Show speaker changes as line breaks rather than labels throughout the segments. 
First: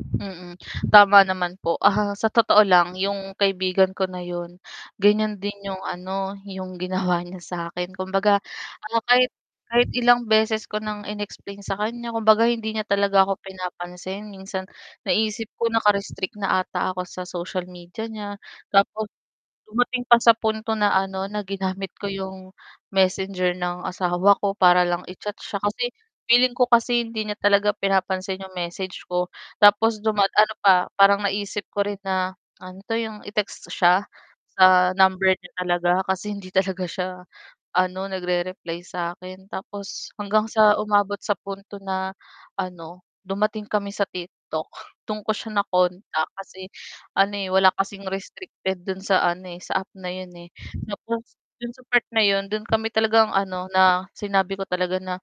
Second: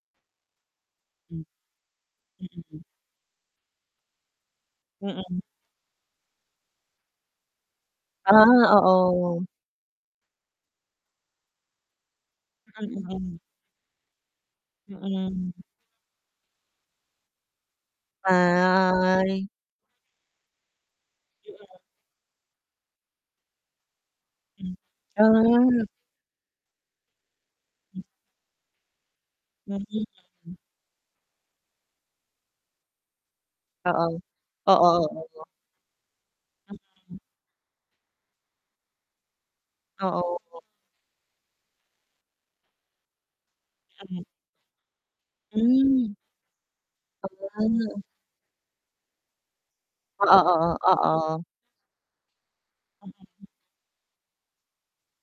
Mm. Tama
M
naman po ahaha. Sa
Mm.
totoo
Mm.
lang yung kaibigan ko na yun, ganyan
Mm.
din yung ano, yung ginawa niya sakin. Kumbaga
Ah,
ah, kahit
oo.
kahit ilang beses ko nang inexplain sa kanya, kumbaga, hindi niya talaga
Mm.
ako pinapansin, minsan naiisip
Mm.
ko naka-restrict na ata ako sa social media niya. Tapos,
Ay.
dumating pa sa punto na ano, na
[unintelligible]
ginamit ko 'yong Messenger ng asawa ko,
M
para lang i-chat siya,
Ah.
kasi feeling ko kasi hindi niya talaga pinapansin 'yong message ko. Tapos duma ano
[unintelligible]
pa, parang naisip ko rin na ano 'to, 'yong i-text siya,
Oo,
sa
oo,
number
oo.
niya talaga, kasi hindi talaga siya
[unintelligible]
ano, nagre-reply sa 'kin, tapos hanggang
Oo.
sa umabot sa punto na ano, dumating kami sa
M
TikTok, dun ko siya
Hmm.
na-contact kasi ano eh, wala
[unintelligible]
kasing restricted dun sa ano eh, sa app na
Oo.
'yon eh.
Oo.
Nako.
Oo.
Dun sa part na yun, dun kami talagang ano na, sinabi ko talaga na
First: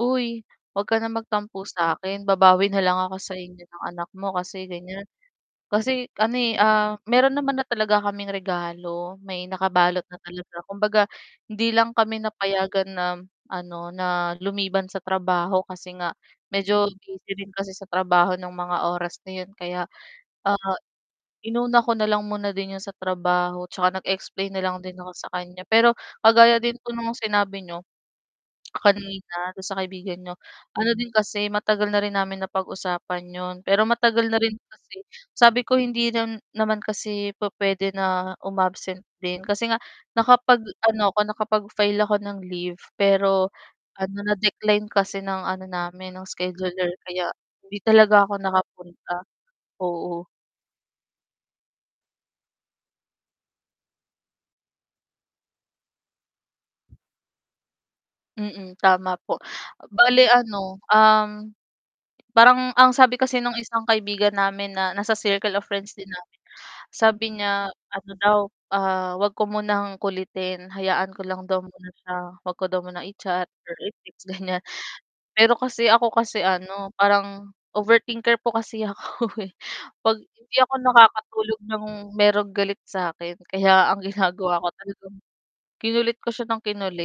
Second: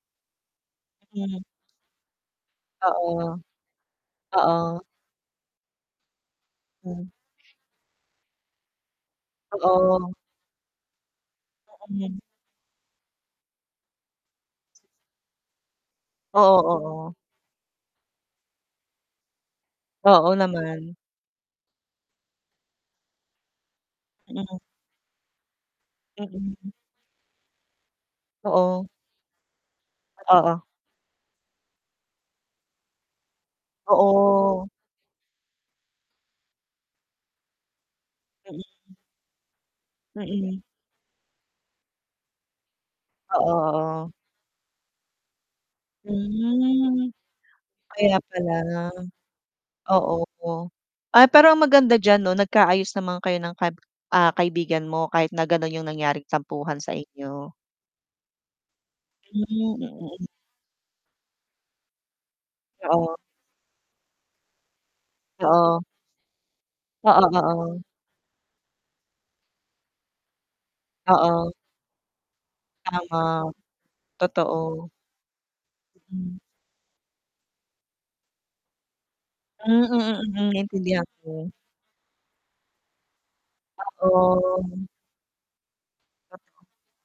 "uy huwag ka ng
Mm.
magtampo sa akin, babawi na lang ako sa
Oo.
inyo ng anak mo, kasi
Oo.
ganyan." Kasi ano eh, ah,
Mm.
meron naman na talaga kaming regalo. May nakabalot
Oh.
na talaga, kumbaga hindi lang
Hmm.
kami napayagan na ano, na lumiban sa trabaho, kasi nga
Oo
medyo
oo.
busy rin kasi sa trabaho ng mga oras na 'yon, kaya,
Oo
ah,
naman.
inuna ko na lang muna din 'yon sa trabaho, tsaka nag-explain
Mm.
na lang din ako sa kanya. Pero kagaya
Mm.
din po nung sinabi niyo,
Oo.
kanina dun sa kaibigan n'yo.
Oo.
Ano din kasi, matagal na rin namin na pag-usapan 'yon, pero matagal na rin
Oo.
kasi, sabi ko hindi naman kasi pu-puwede na
Mm.
um-absent din, kasi nga
Mm.
nakapag-ano ako, nakapag-file ako ng leave,
Oo.
pero
Oo.
ano na-decline kasi ng ano namin ng scheduler
Mm,
kaya hindi
kaya
talaga ako
pala.
nakapunta,
Oo.
oo.
ah, pero ang maganda diyan 'no nagkaayos naman kayo ng ka ah, kaibigan mo kahit na gano'n yung nangyaring tampuhan sa inyo.
Mm, tama po.
Mm, mm.
Bale ano, um, parang ang
Oo.
sabi kasi nung isang kaibigan namin na nasa circle of
Oo.
friends din namin,
Oo.
sabi niya,
Oo.
ano daw, ah, huwag ko munang kulitin hayaan ko lang
Oo.
daw muna siya. 'Wag ko daw munang i-chat,
Tama,
or i-text, ganyan.
totoo.
Pero kasi ako
Mm.
kasi ano, parang overthinker po kasi ako eh.
Hmm.
'Pag
Mm, mm,
Hindi ako
Naintindihan ko.
nakakatulog ng merong galit sa akin. Kaya ang ginagawa ko
Oo.
talagang kinulit ko siya ng kinulit.